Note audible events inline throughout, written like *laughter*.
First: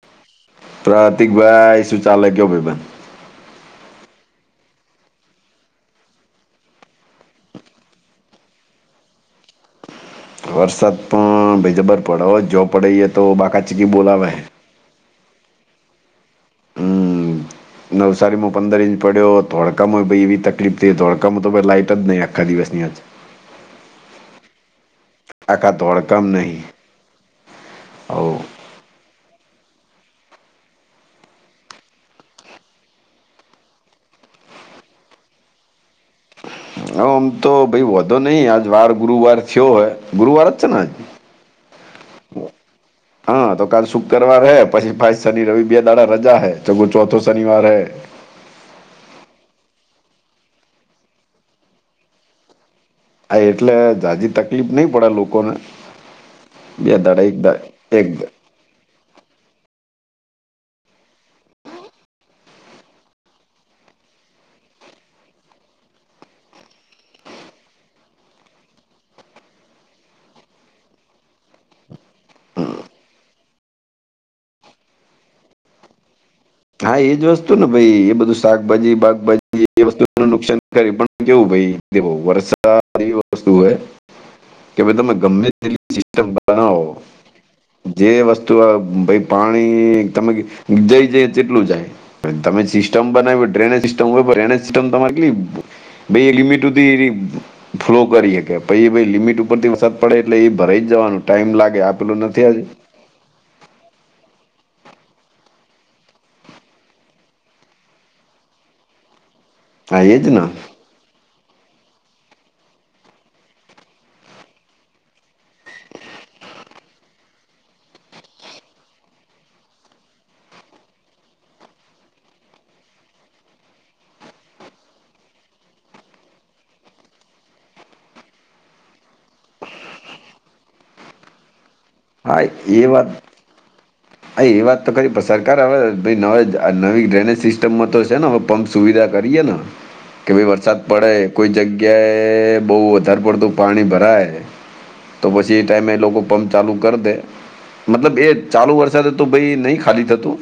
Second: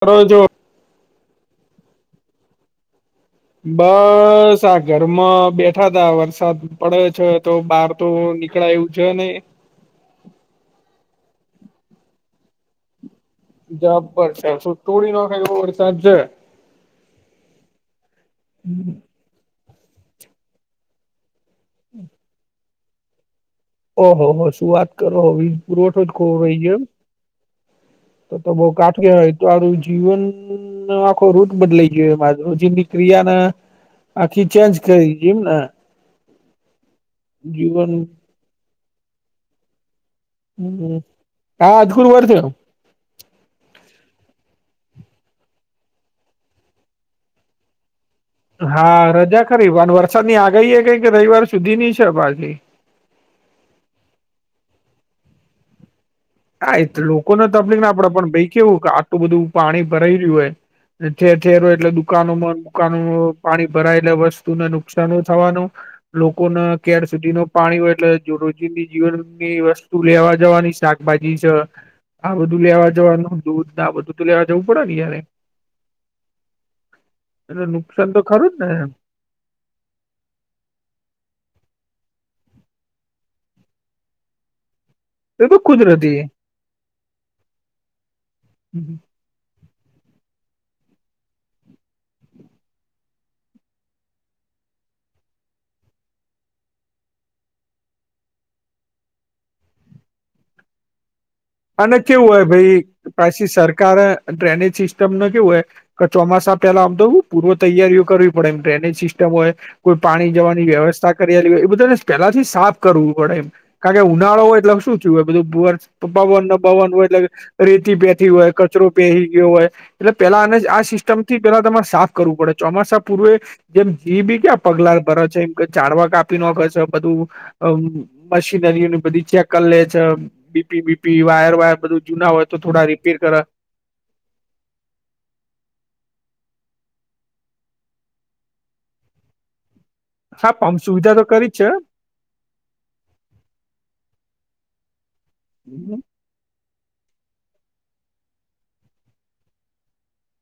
કરો જો પ્રતીકભાઈ શું ચાલે ક્યો ભાઈબંધ બસ આ ઘરમાં બેઠા તા વરસાદ પડે છે તો બહાર તો નીકળાય એવું છે ને વરસાદ પણ ભીજબર પડે હો જો પડીએ તો બાકી જોબ પર છે શું તોડી નાખાય એવો વરસાદ છે હમ નવસારીમાં પંદર ઇંચ પડ્યો ધોળકામાં ભ એવી તકફ થઈ ધોળકામાં તો ભાઈ લાઈટ જ નહીં આપ આખા દિવસની અજ ઓહ હો શું વાત કરો આખા પુરવઠો જ ધોળકામ ખોવો રહી નહીં જાય એમ હો તો તો બઉ કાટ કે હોય તારું જીવન નો આખો રૂટ બદલાઈ ગયો માર રોજીની ક્રિયા ના આખી ચેન્જ કરી દય એમને હ આમ તો ભાઈ વધો નહીં આજ વાર ગુરુવાર થયો હોય હ હા આજ ગુરુવાર થયો હ તો કાલ શુક્રવાર હે પછી ફાઈ શનિ રવિ બે દાડા રજા હૈ ચગુ ચોથો શનિવાર હે હા રજા ખરી અને વરસાદની આગાહી એ કઈ કે રવિવાર સુધી ની છે બાજરી આ એટલે જાજી તકલીફ નહી પડે લોકોને હા એ બે દાડા એક લોકોને દા તકલીફ ના પડે એક પણ ભાઈ કેવું કે આટલું બધું પાણી ભરાઈ રહ્યું હોય ઠેર ઠેરો એટલે દુકાનો માં દુકાનો પાણી ભરાય એટલે વસ્તુને નુકસાન થવાનું લોકોને ક્યાર સુધી ન પાણી હોય એટલે રોજિંદની જીવનની વસ્તુ લેવા જવાની શાક ભાજી છે આ બધું લેવા જવાનું દ આ બધું તો લેવા જવું પડે ને યારે હા એજ વસ્તુ ને એટલે ભાઈ નુકસાન એ તો બધું ખરું જ ને એમ. શાકભાજી બાકભાજી એ વસ્તુું નુકસાન કરે પણ કેવું ભાઈ વરસાદ એવી વસ્તુ હ કે ભાઈ તમે એ ગમે તો તેટલી કુદરતી સિસ્ટમ બનાવો જે વસ્તુ ભાઈ પાણી તમે જઇ જઈ જેટલું જાય તમે સિસ્ટમ બનાવી ડ્રેનેજ સિસ્ટમ હોય ડ્રેનેજ સિસ્ટમ તમારે કેટલી ભાઈ એ લિમિટ હુધી એ ફ્લો કરીએ કે પછાઈ લિમિટ ઉપરથી વરસાદ પડે એટલે એ ભરાઈ જવાનું ટાઈમ લાગે આપેલું નથી આજે પછી સરકાર ડ્રેનેજ સિસ્ટમ ન કેવું હોય ચોમાસા પેલા આમ તો પૂર્વ તૈયારીઓ કરવી પડે એમ ડ્રેનેજ સિસ્ટમ હોય કોઈ હા એ પાણી જ ને જવાની વ્યવસ્થા *unintelligible* એ બધાને પેલાથી સાફ કરવું પડે એમ કારણ ઉનાળો હોય એટલે શું થયું હોય બધું વન ના બાવન હોય એટલે રેતી બેહેતી હોય કચરો બેહી ગયો હોય એટલે પેલા અને આ સિસ્ટમ થી પેલા તમારે સાફ કરવું પડે ચોમાસા પૂર્વે જેમ જી ઈ બી ક્યાં પગલા ભરે છે એમ ઝાળવા કાપી નોખે છે બધું અમ મશીનરીઓની બધી ચેક કરી લે છે. પીબીપી વાયર વાયર બધું જુના હોય તો થોડા રીપેર કરે. અ એ વાત તો ખરી સરકાર હવે નવે નવી ડ્રેનેજ સિસ્ટમમાં તો છે ને હવે પંપ સુવિધા કરીએ ન *inaudible* કે ભાઈ વરસાદ પડે સુવિધા તો કરી કોઈ જ છે જગ્યાએ બહુ વધારે પડતું પાણી ભરાય તો પછી એ ટાઈમે એ લોકો પંપ ચાલુ કરી દે મતલબ એ ચાલુ વર્ષ સાદે તો ભાઈ નહી ખાલી થતું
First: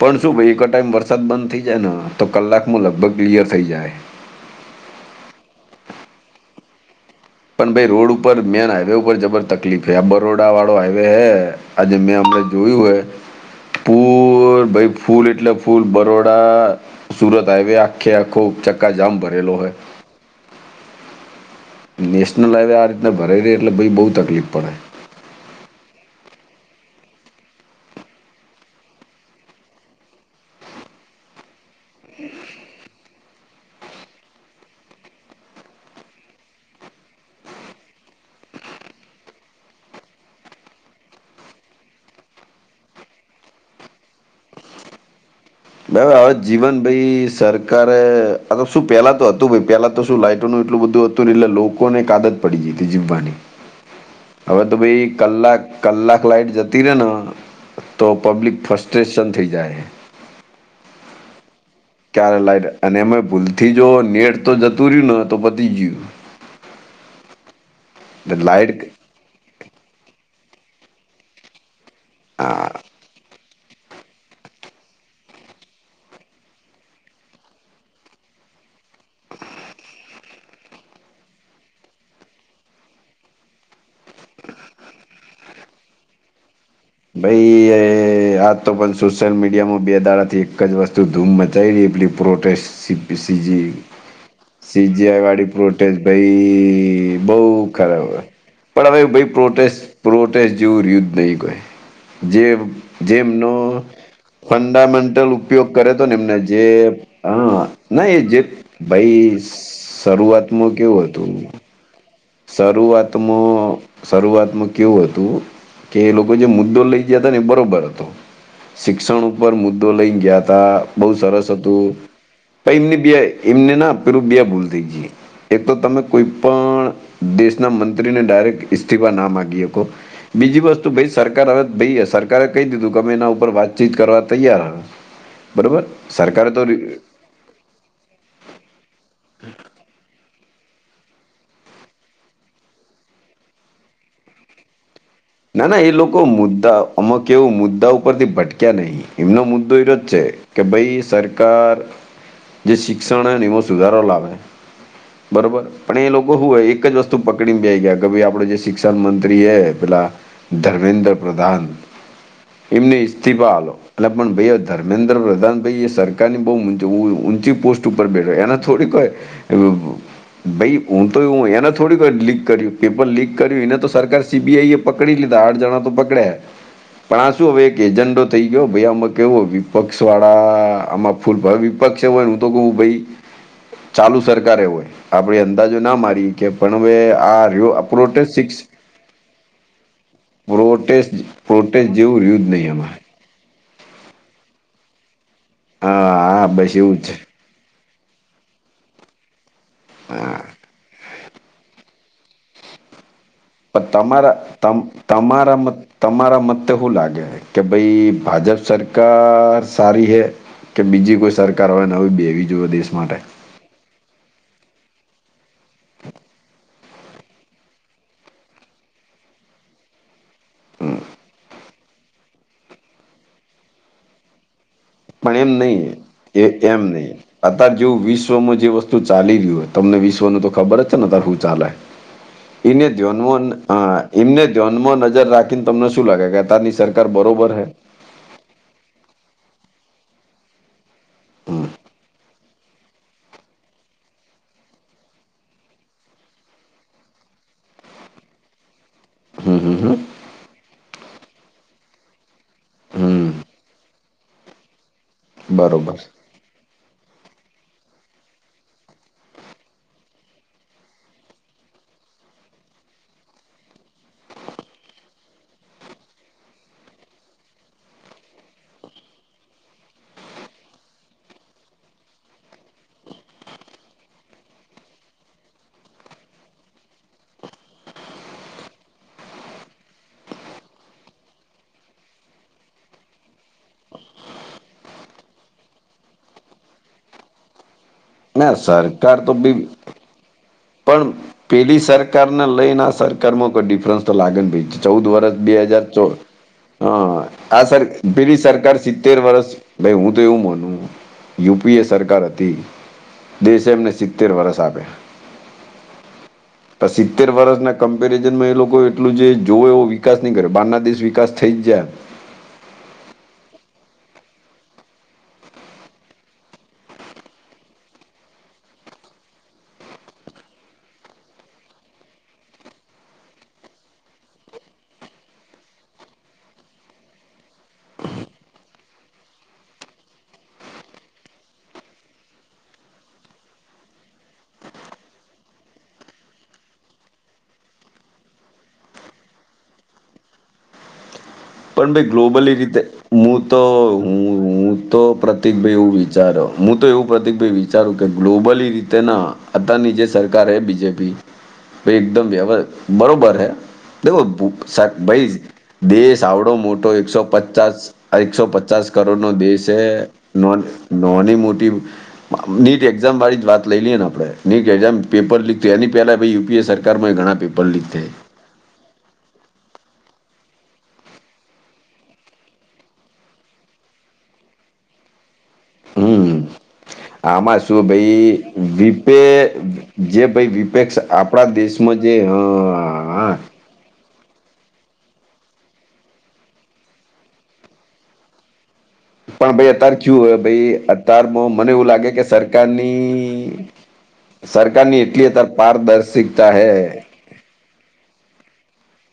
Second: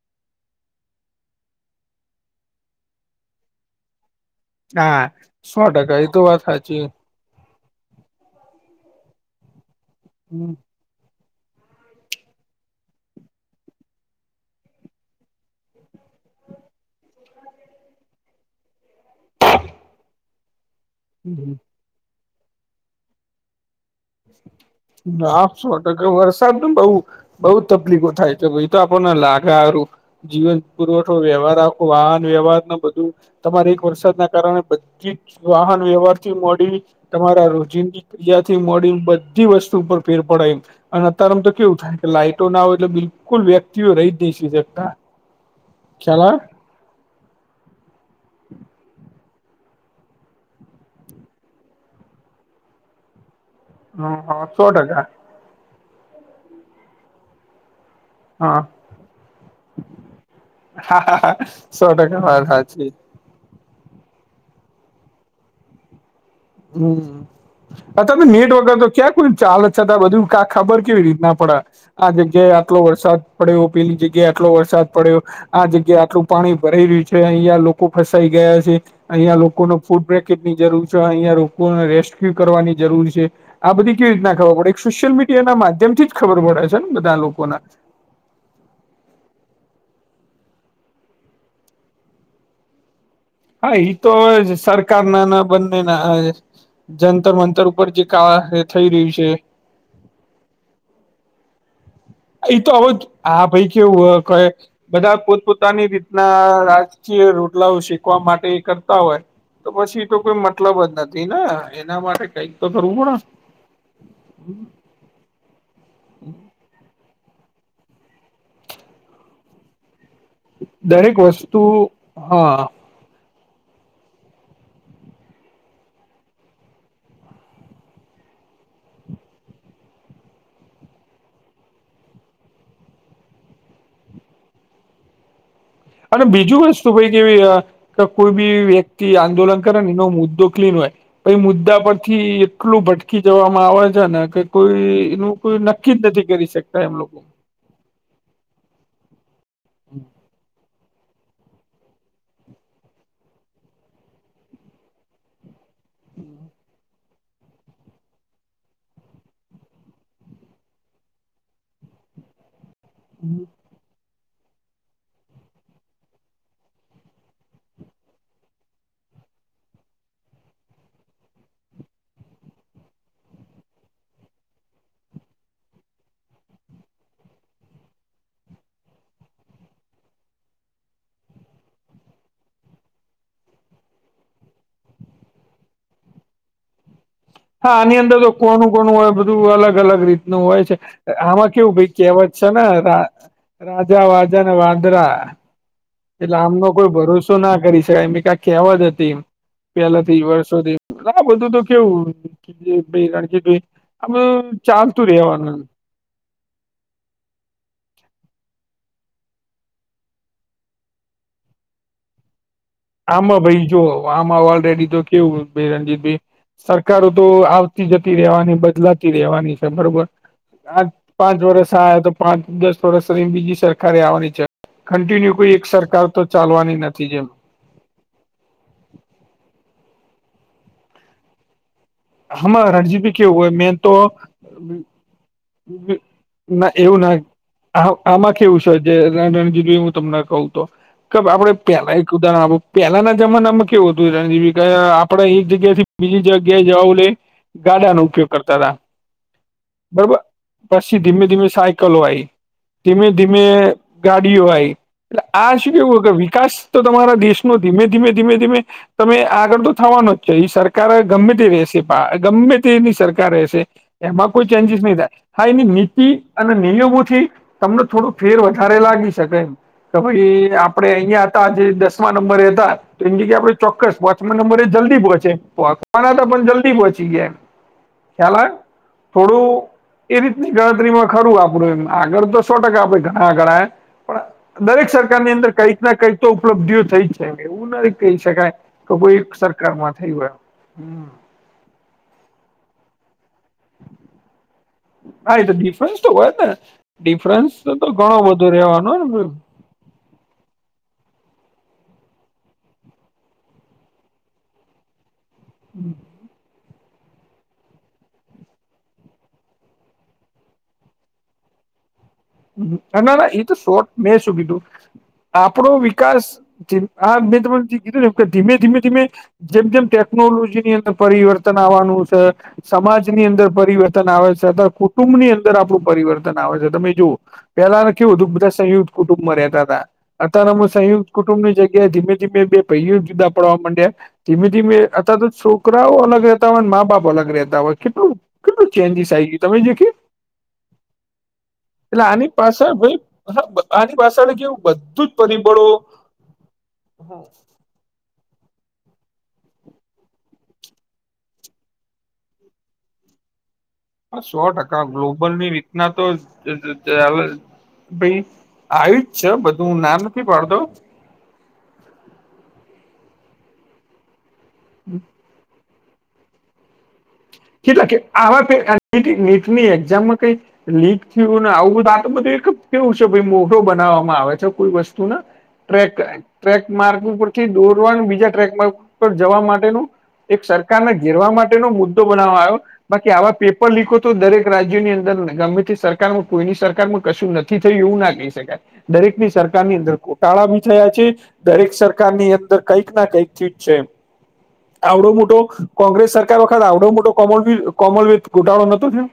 પણ શું ભાઈ એક ટાઇમ વરસાદ બંધ થઈ જાય ને તો કલાકમાં લગભગ ક્લિયર થઈ જાય. હા સો ટકા એ તો વાત સાચી. પણ ભાઈ રોડ ઉપર મેન હાઈવે ઉપર જબર તકલીફ હે આ બરોડા હમ વાળો હાઈવે હૈ આજે મેં હમણા જોયું હય પૂર ભાઈ ફૂલ એટલે ફૂલ બરોડા સુરત હાઈવે આખે આખો ઉપ ચક્કા જામ ભરેલો હોય હમ હમ નેશનલ હાઇવે આ રીતના ભરાઈ રહી એટલે ભાઈ બહુ તકલીફ પડે. આ સો ટકા વરસાદ ને બઉ બઉ તકલીફો થાય છે ભાઈ તો આપણને લાગે હારુ જીવન પુરવઠો વ્યવહાર આખો વાહન વ્યવહાર ને બધું તમારે એક વરસાદના કારણે બધી જ વાહન વ્યવહારથી મોડી તમારા રોજિંદી પિયાથી મોડી બધી વસ્તુ પર ફેર પડાય. અને અત્યારે આમ તો કેવું થાય કે લાઈટો ના હોય એટલે બિલકુલ વ્યક્તિઓ રહી જ નઈ શ શકતા હા ખ્યાલ હા જીવન ભાઈ સર કારે શું પેલા તો હતું પેલા તો શું લાઈટોનું એટલું બધું હતું ને એટલે લોકોને એક આદત પડી જીતી જીવવાની *inaudible* હ હવે સો તો ટકા ભાઈ કલાક કલાક લાઈટ જતી રહે ને તો પબ્લિક ફસ્ટ્રેશન થઈ જાય. *unintelligible* ક્યારે વાત લાઈટ સાચી અને એમે ભૂલથી જો નેટ તો જતું રહ્યું ને તો પતી ગયું હમ અત્યારે તો એટલે નેટ વગેર લાઈટ તો ક્યા કોઈને ચાલે છે, બધું કા ખબર કેવી રીત ના પડે આ જગ્યાએ આટલો વરસાદ પડ્યો પેલી જગ્યા આટલો વરસાદ પડ્યો. આ જગ્યા આટલું પાણી ભરાઈ રહ્યું છે, અહિયાં લોકો ફસાઈ ગયા છે. અહિયાં લોકો ને ફૂડ પેકેટ ની જરૂર છે, અહિયા લોકોને રેસ્ક્યુ કરવાની જરૂર છે. આ બધી કેવી રીતના ખબર પડે સોશિયલ મીડિયા ના માધ્યમથી જ ખબર પડે છે. ને બધા લોકોને ભાઈ આ તો પણ સોશિયલ મીડિયામાં બે દાડાથી એક જ વસ્તુ ધૂમ મચાઈ રહી છે પેલી પ્રોટેસ્ટ સીજી હા એ તો સીજીઆઈ સરકારના ના વાળી પ્રોટેસ્ટ બંનેના ભાઈ જંતર બહુ મંતર ઉપર જે ખરાબર કા થઈ પણ હવે રહ્યું છે ભાઈ પ્રોટેસ્ટ પ્રોટેસ્ટ જેવું રયુ નહી કોય એ તો હવો જ હા ભાઈ કેવું બધા ફંડામેન્ટલ ઉપયોગ પોતપોતાની કરે તો ને એમને જે રીતના પછી હા રોટલાઓ ના એ શેકવા જે માટે કરતા ભાઈ હોય તો પછી એ તો કોઈ શરૂઆતમાં મતલબ જ કેવું નથી હતું ને એના માટે કઈક તો કરવું પડે શરૂઆતમાં શરૂઆતમાં કેવું હતું કે એ લોકો જે મુદ્દો લઈ ગયા હતા ને એ બરોબર હતો શિક્ષણ ઉપર મુ દો લઈને ગયા તા બહુ દરેક સરસ વસ્તુ હતું હા પ એમની બે એમને ના પેરબિયા ભૂલ થઈ જ એક તો તમે કોઈ પણ દેશના મંત્રીને ડાયરેક્ટ ઇસ્તીફા ના માગીકો બીજી વસ્તુ ભાઈ સરકાર હવે ભાઈ સરકારે કહી દીધું કે અમે એના ઉપર વાતચીત કરવા તૈયાર હ બરાબર. અને બીજું વસ્તુ ભાઈ કેવી કોઈ બી વ્યક્તિ આંદોલન કરે ને એનો મુદ્દો ક્લીન હોય. પઈ મુદ્દા પરથી એટલું ભટકી જવામાં આવે છે ને કે કોઈ એનું કોઈ ના ના એ નક્કી જ લોકો નથી કરી મુદ્દા શકતા એમ અમ લોકો કેવું મુદ્દા ઉપરથી ભટકે ક્યા નહી એમનો મુદ્દો એ જ છે કે ભાઈ સરકાર જે શિક્ષણ હેનૅ એમાં સુધારો લાવે બરોબર. પણ એ લોકો શું હોય એક જ વસ્તુ પકડીને બેહી ગયા કે ભાઈ આપડ જે શિક્ષણ મંત્રી હે પેલા ધર્મેન્દ્ર પ્રધાન એમને હમ ઇસ્તીફા આલો. એટલે પણ ભાઈ ધર્મેન્દ્ર પ્રધાન ભાઈ એ સરકારની બહુ ઊંચી પોસ્ટ ઉપર બેઠો એને થોડીક કોઈ. એવ ભાઈ હું તો એવું એને થોડીક વાર લીક કર્યું પેપર લીક કર્યું એને તો સરકાર સીબીઆઈએ પકડી લીધા આઠ જાણા તો પકડાયા પણ આ શું હવે એક એજન્ડો થઈ ગયો ભાઈ આમાં કેવું વિપક્ષ વાળા આમાં ફૂલ વિપક્ષમાં હું તો કહું ભાઈ. ચાલુ સરકારે હોય આપડે અંદાજો ના મારી કે પણ હવે આ રહ્યો હા આ આની અંદર પ્રોટેસ્ટ સિક્સ લોકોનું. લોકો ન હોય બધું અલગ અલગ રીત નું હોય છે પ્રોટેસ્ટ આમાં કેવું ભાઈ પ્રોટેસ્ટ જેવું કહેવત રહ્યું છે જ ને નહીં એમાં રાજા વાજા ને વાંદરા હા એટલે હા આમનો બસ કોઈ એવું જ છે ભરોસો તો ના કરીશ એમ કહેવત હતી એમ પહેલેથી વર્ષોથી આ બધું તો કેવું. એક બે ગાડી કે જો પણ તમારા તમારા મ તમારા મતે હુ લાગે હે કે ભાઈ ભાજપ સરકાર સારી હે કે બીજી કોઈ સરકાર હોય ને બેવી જોવૅ દેશ. માટે આમાં ભાઈ જો આમાં ઓલરેેડી તો કેવું ભાઈ રણજીતભાઈ સર સરકારો તો આવતી જતી રહેવાની બદલાતી રહેવાની છે બરોબર આ પાંચ વર્ષ આ તો પાંચ દસ વર્ષ રહીને બીજી સરકારે આવવાની છે. કન્ટિન્યુ પણ કોઈ એમ એક નહી સરકાર તો એ ચાલવાની એમ નહી નથી જેમ અત્યારે જોવ વિશ્વમાં જે વસ્તુ ચાલી રહ્યું હોય તમને વિશ્વનું તો ખબર જ છે ને ત્યારે હું ચાલેય. આમાં એને રણજીતભાઈ કેવું ધ્યાનમાં હોય હ મેન તો એમને ધ્યાનમાં નજર રાખીને તમને શું લાગે ના અત્યારની એવું સરકાર ના બરોબર હૈ. આમાં કેવું છે જે ર રણજીત જો હું તમને કહું તો કે આપડે પેલા એક ઉદાહરણ આલુ પેલાના જમાના માં કેવું હતું રણજીભાઇ આપણે એક જગ્યા થી બીજી જગ્યાએ જવા ગાડા નો ઉપયોગ કરતા હતા હમ હમ હમ. પછી ધીમે ધીમે સાયકલો આઇ ધીમે ધીમે હમ ગાડીઓ આઈ. એટલે આ શું બરોબર કેવું કે વિકાસ તો તમારા દેશનો ધીમે ધીમે ધીમે ધીમે તમે આગળ તો થવાનો જ છે એ સરકાર ગમે તેવી રહેશે. ગમે તેની સરકાર રહેશે. એમાં કોઈ ચેન્જીસ નહી થાય હા એની નીતિ અને નિયમોથી તમને થોડું ફેર વધારે લાગી શકે. કે ભાઈ આપડે અહિયાં હતા જે દસમા નંબરે હતા. તો એમ જગ્યાએ આપડે ચોક્કસ વોચમેન નંબર એ જલ્દી પહોંચેના હતા પણ જલ્દી પહોંચી ગયા એમ ખ્યાલ આયો થોડું એ રીતની ગણતરીમાં ખરું આપણું એમ આગળ તો સો ટકા આપડે ઘણા આગળ આયા. પણ દરેક સરકાર ની અંદર કઈક ના કંઈક તો ઉપલબ્ધિઓ થઈ છે એવું નહી કહી શકાય ના તો સરકાર એક બી સરકારમાં થઈ હોય. પણ પેલી સરકારને લઈને સરકારમાં કોઈ ડિફરન્સ તો લાગે ને ચૌદ વર્ષ હા એ બે તો હજાર ડિફરન્સ તો ચૌદ હોય જ ને હ ડિફરન્સ આ સરકાર તો ઘણો પેલી બધો સરકાર રહેવાનો સિત્તેર ને વર્ષ ભાઈ હું તો એવું મોનું યુ પી એ સરકાર હતી દેશ એમને સિત્તેર વરષ આપ્યા *inaudible* સિત્તેર વર્ષના કમ્પેરિઝનમાં એ લોકો એટલું જે જોવે એવો વિકાસ નહી કરે બહારના દેશ વિકાસ થઈ જ જાય ના ના એ તો સોટ મેં શું કીધું આપણો વિકાસ આ મેં તમને જે કીધું ધીમે ધીમે ધીમે જેમ જેમ ટેકનોલોજી ની અંદર પરિવર્તન આવવાનું છે. સમાજની અંદર પરિવર્તન આવે છે કુટુંબ ની અંદર આપણું પરિવર્તન આવે છે તો ભાઈ જુઓ પેલાને કેવું હતું બધા સંયુક્ત કુટુંબમાં રહેતા હતા અત્યારે અમમે સંયુક્ત કુટુંબ ની જગ્યાએ ધીમે ધીમે બે ભાઇઓ જુદા પડવા માંડ્યા ધીમે ધીમે અત્યારે તો છોકરાઓ અલગ રહેતા હોય મા-બાપ અલગ રહેતા હોય કેટલું કેટલું ચેન્જીસ આ આવી ગય તમે જે કે પણ એટલે ભાઈ આની ગ્લોબલ એ પાછળ રીતે ભાઈ હું તો આની હું પાછળ કેવું હું તો બધું જ પ્રતિક પરિબળો ભાઈ એવું વિચારું હું તો એવું પ્રતિકભાઈ વિચારું કે ગ્લોબલી રીતે ના અત્યારની જે સરકાર એ બીજેપી એકદમ બરોબર હે સો ટકા ભાઈ ગ્લોબલની રીતના તો દેશ થોડો મોટો ભાઈ એકસો પચાસ આવી એકસો પચાસ જ કરોડ નો છે દેશ બધું હું ના નથી પાડતો નોંધ નાની મોટી નીટ એક્ઝામ વાળી જ વાત લઈ લઈએ ને આપણે નીટ એક્ઝામ પેપર લીક તો તેની પહેલા ભાઈ યુપીએ સરકારમાં ઘણા પેપર કેટલા લીક કે થયા આવા નીટની એક્ઝામમાં કઈ લીક થયું ને આવું બધું આ તો બધું એક કેવું છે ભાઈ મોટો બનાવવામાં આવે છે કોઈ વસ્તુને ટ્રેક હમ ટ્રેક માર્ક ઉપથી આમાં શું દોરવાનું બીજા ટ્રેક માર્ ભાઈ ઉપર વિપે જવા માટેનો જે એક ભાઈ સરકારને વિપેક્ષ ઘેરવા આપણા માટેનો મુદ્દો દેશમાં જે બનાવવા આવ્યો હા બાકી આવા હા. પે પેપર લીકો તો દરેક રાજ્યની અંદર ગમે તે સરકારમાં કોઈની સરકારમાં કશું નથી થયું એવું ના કહી શકાય દરેકની પણ ભાઈ સરકારની અત્યારે અંદર ક્યુ હોય ઘોટાળા ભી ભાઈ થયા છે અત્યારમાં મને દરેક એવું લાગે કે સરકારની અંદર કઈક ના કઈક ચીજ સરકારની છે એ સરકારની આવડો એટલી મોટો અત્યારે કોંગ્રેસ સરકાર પારદર્શિકતા વખત હે આવડો મોટો કો કોમનવેલ્થ ધોટડો નતો થયો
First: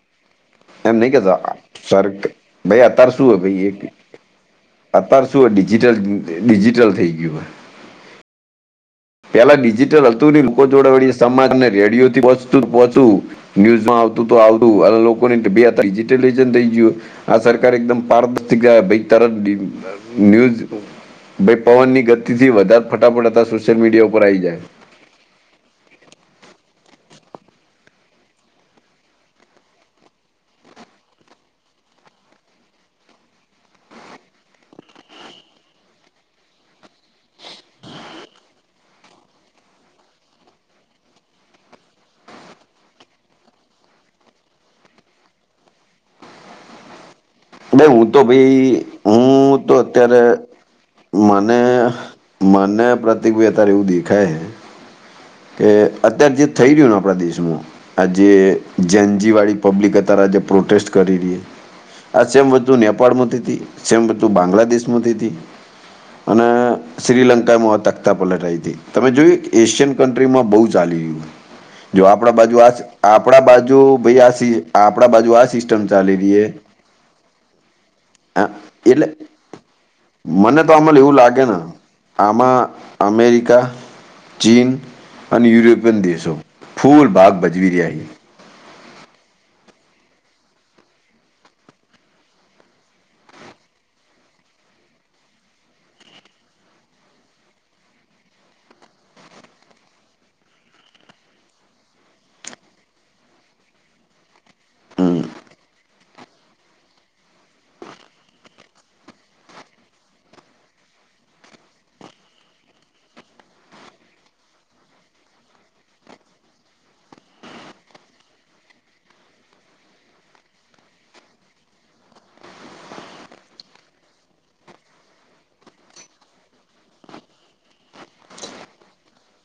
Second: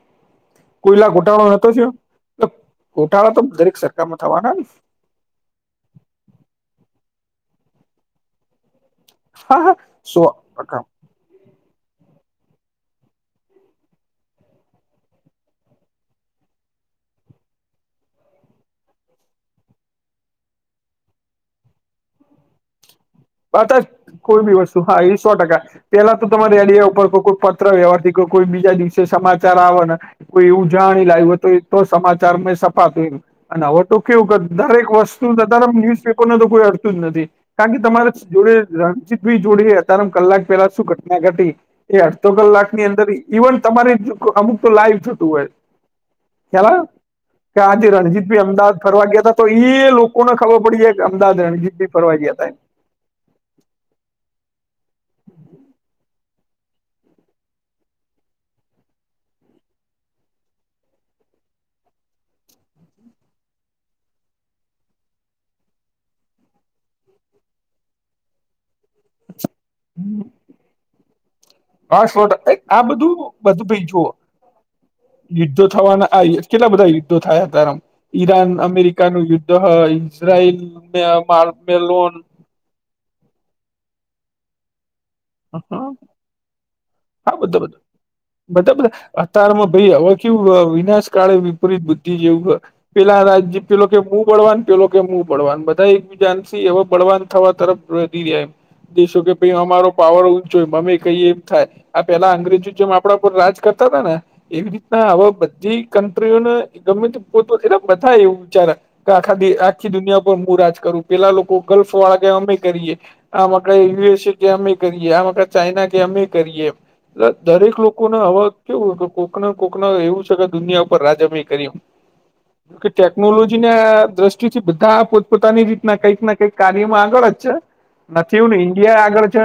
એમ કોઈલો નહીં ઘોટાળો કેતા નતો થયો સરક ભાઈ ગોટાળો તો દરેક સરકારમાં થવાના અતાર શું હો ડિજટલ ડિજિટલ થઈ ગયું હ પેલા હા હા ડિજિટલ અ સો હતુની લોકો ટકા જોડવાળ સમાજને રેડિયોથી જ પોચતુ ન્યુઝમાં આવતું તો આવતું લોકો નું *unintelligible* આ સરકાર એકદમ *unintelligible* ભાઈ તરત નયૂઝ ભાઈ પવન ની ગતિથી વધારે ફટાફટ હતા *unintelligible* કોઈ બી વસ્તુ હા એ સો ટકા પેલા તો ત તમામે રેડિયા ઉપર કો કોઈ પત્ર વ્યહરતી કો કોઈ બીજા દિવસે સમાચાર આવેના કોઈ એવું જાણી લાવ્યું હત એ તો સમાચાર છપાતું હોઈ અને હવે તો કેવું દરેક વસ્તુ ત્યારે ન્યુઝપેપર ન તો કોઈ અડતું જ નથી કારણ કે તમારે જોડે રણજીત ભાઈ જોડે અતાર માં કલાક પેલા શું ઘટના ઘટી એ અડધો કલાક ની અંદર ઇવન તમારે અમુક તો લાઈવ છૂટું હોય ખયાલ આયો કે બે આજે હું તો રણજીતભાઈ અમદાવાદ ભાઈ ફરવા ગયા હતા તો હું એ અત્યારે લોકોને ખબર પડી જાય કે અમદાવાદ મને રણજીતભાઈ ફરવા ગયા હતા એમ. મને પ્રતિક ભાઈ અત્યારે એવું દેખાય કે અત્યારથી થઈ રહ્યું આપણા દેશમાં આજે જે એન જે વાળી પબ્લિક અત્યારે આજે પ્રોટેસ્ટ કરી રહી આ જે બધું નેપાળમાંથીતી જે બધું બાંગ્લાદેશમાંથી હતી અને શ્રીલંકામાં અટકતા પલટાઈ હતી તમે જોયું એક એશિયન કન્ટ્રીમાં બહુ ચાલી હા જો સો આપડા ટકા એ બાજુ આ બધું આપડા બધું બાજુ ભાઈ જુઓ ભાઈ આ આપડા બાજુ આ યુદ્ધો સિસ્ટમ થવાના ચાલી આ યુ- રહી. કેટલા બધા યુદ્ધો થયા હતામ છે ઈરાન એટલે અમેરિકાનું યુદ્ધ મને તો આમાં એવું લાગે ઈઝરાયલ ને મેલોન આમાં અમેરિકા ચીન અને યુરોપિયન હા દેશો ફૂલ ભાગ બધા બધા ભજવી રહ્યા છે. બધા બધા અતારમાં ભાઈ હવે કેવુ વિનાશ કાળે વિપરીત બુદ્ધિ જેવુ. પેલા રાજજી પેલો કે હું બળવાન પેલો કે હું બળવાન બધા એકબીજાથી એ બળવાન થવા તરફ દ જ દેશો કે ભમા પાવર ઊંચ મમે કઈ એમ થાય આ પેલા અંગ્રેજો જેમ આપણા પર રાજ કરતા હતા, ને એવી રીતના હમ આવા બધી કન્ટ્રીઓને ગમે પોતે એ બધા એવું વિચાર આખા આખી દુનિયા પર હુ રાજ કરુ પેલા લોકો ગલ્ફ વાળા અમે કરીએ આમાં ક યુએસએ કે અમે કરીએ આમાં ચાઈઇના કે અમે કરીએ દરેક લોકોને હવા કેવું કે કોકના કોકના એવું છે, કે દુનિયા ઉપર રાજભય કરી હ કે ટેકનોલોજી ના દ્રષ્ટિથી બધા પોતપોતાની રીતના કઈક ના કંઈક કાર્યમાં આગળ જ છે. નથી એું ને ઈન્ડિયા એ આગળ છે,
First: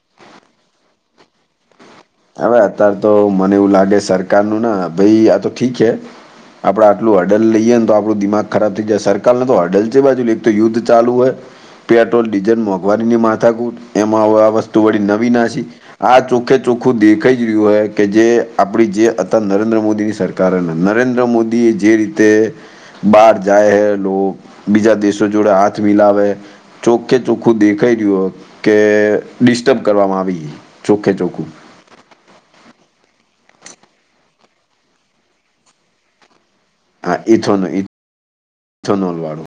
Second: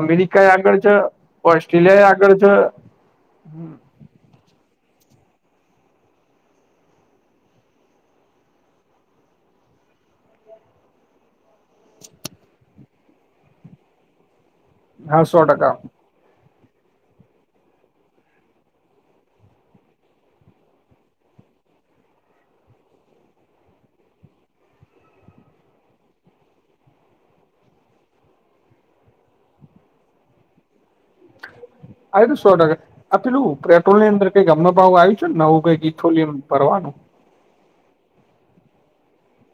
અમેરિકા એ આગળ છે ઓસ્ટ્રેલિયા એ આગળ છે. હવે અત્યારે તો મને એવું લાગે સરકારનું ના ભાઈ આ તો ઠીક છે. આપડ આટલું હડલ લઈએ ને તો આપણું દિમાગ ખરાબ થઈ જાય સરકારને તો હડલ છે, બાજુ એક તો યુદ્ધ ચાલુ હોય. પેટ્રોલ ડીઝલ મોંઘવારીની માથાકૂઠ એમાં હ આ વસ્તુ વળી હા નવી સો નાસીી ટકા આ ચોખ્ખે ચોખ્ખું દેખાઈ રહ્યું કે જે આપણી જે અ હતા નરેન્દ્ર મોદીની સરકાર નરેન્દ્ર મોદી એ જે રીતે બહાર જાય હે બીજા દેશો જોડે હાથ મિલાવે ચોખ્ખે ચોખ્ખું દેખાઈ રહ્યું કે ડિસ્ટર્બ કરવામાં આવી ચોખ્ખે ચોખ્ખુ આું સોડગ આ પેલું પેટ્રોલની અંદર કઈક ગમ ભાવ આવ્યું છેને, નવુ કઈક ઇથોલિયમ ભરવાનુ હા ઇથોનોલ ઇથનોલ વાળો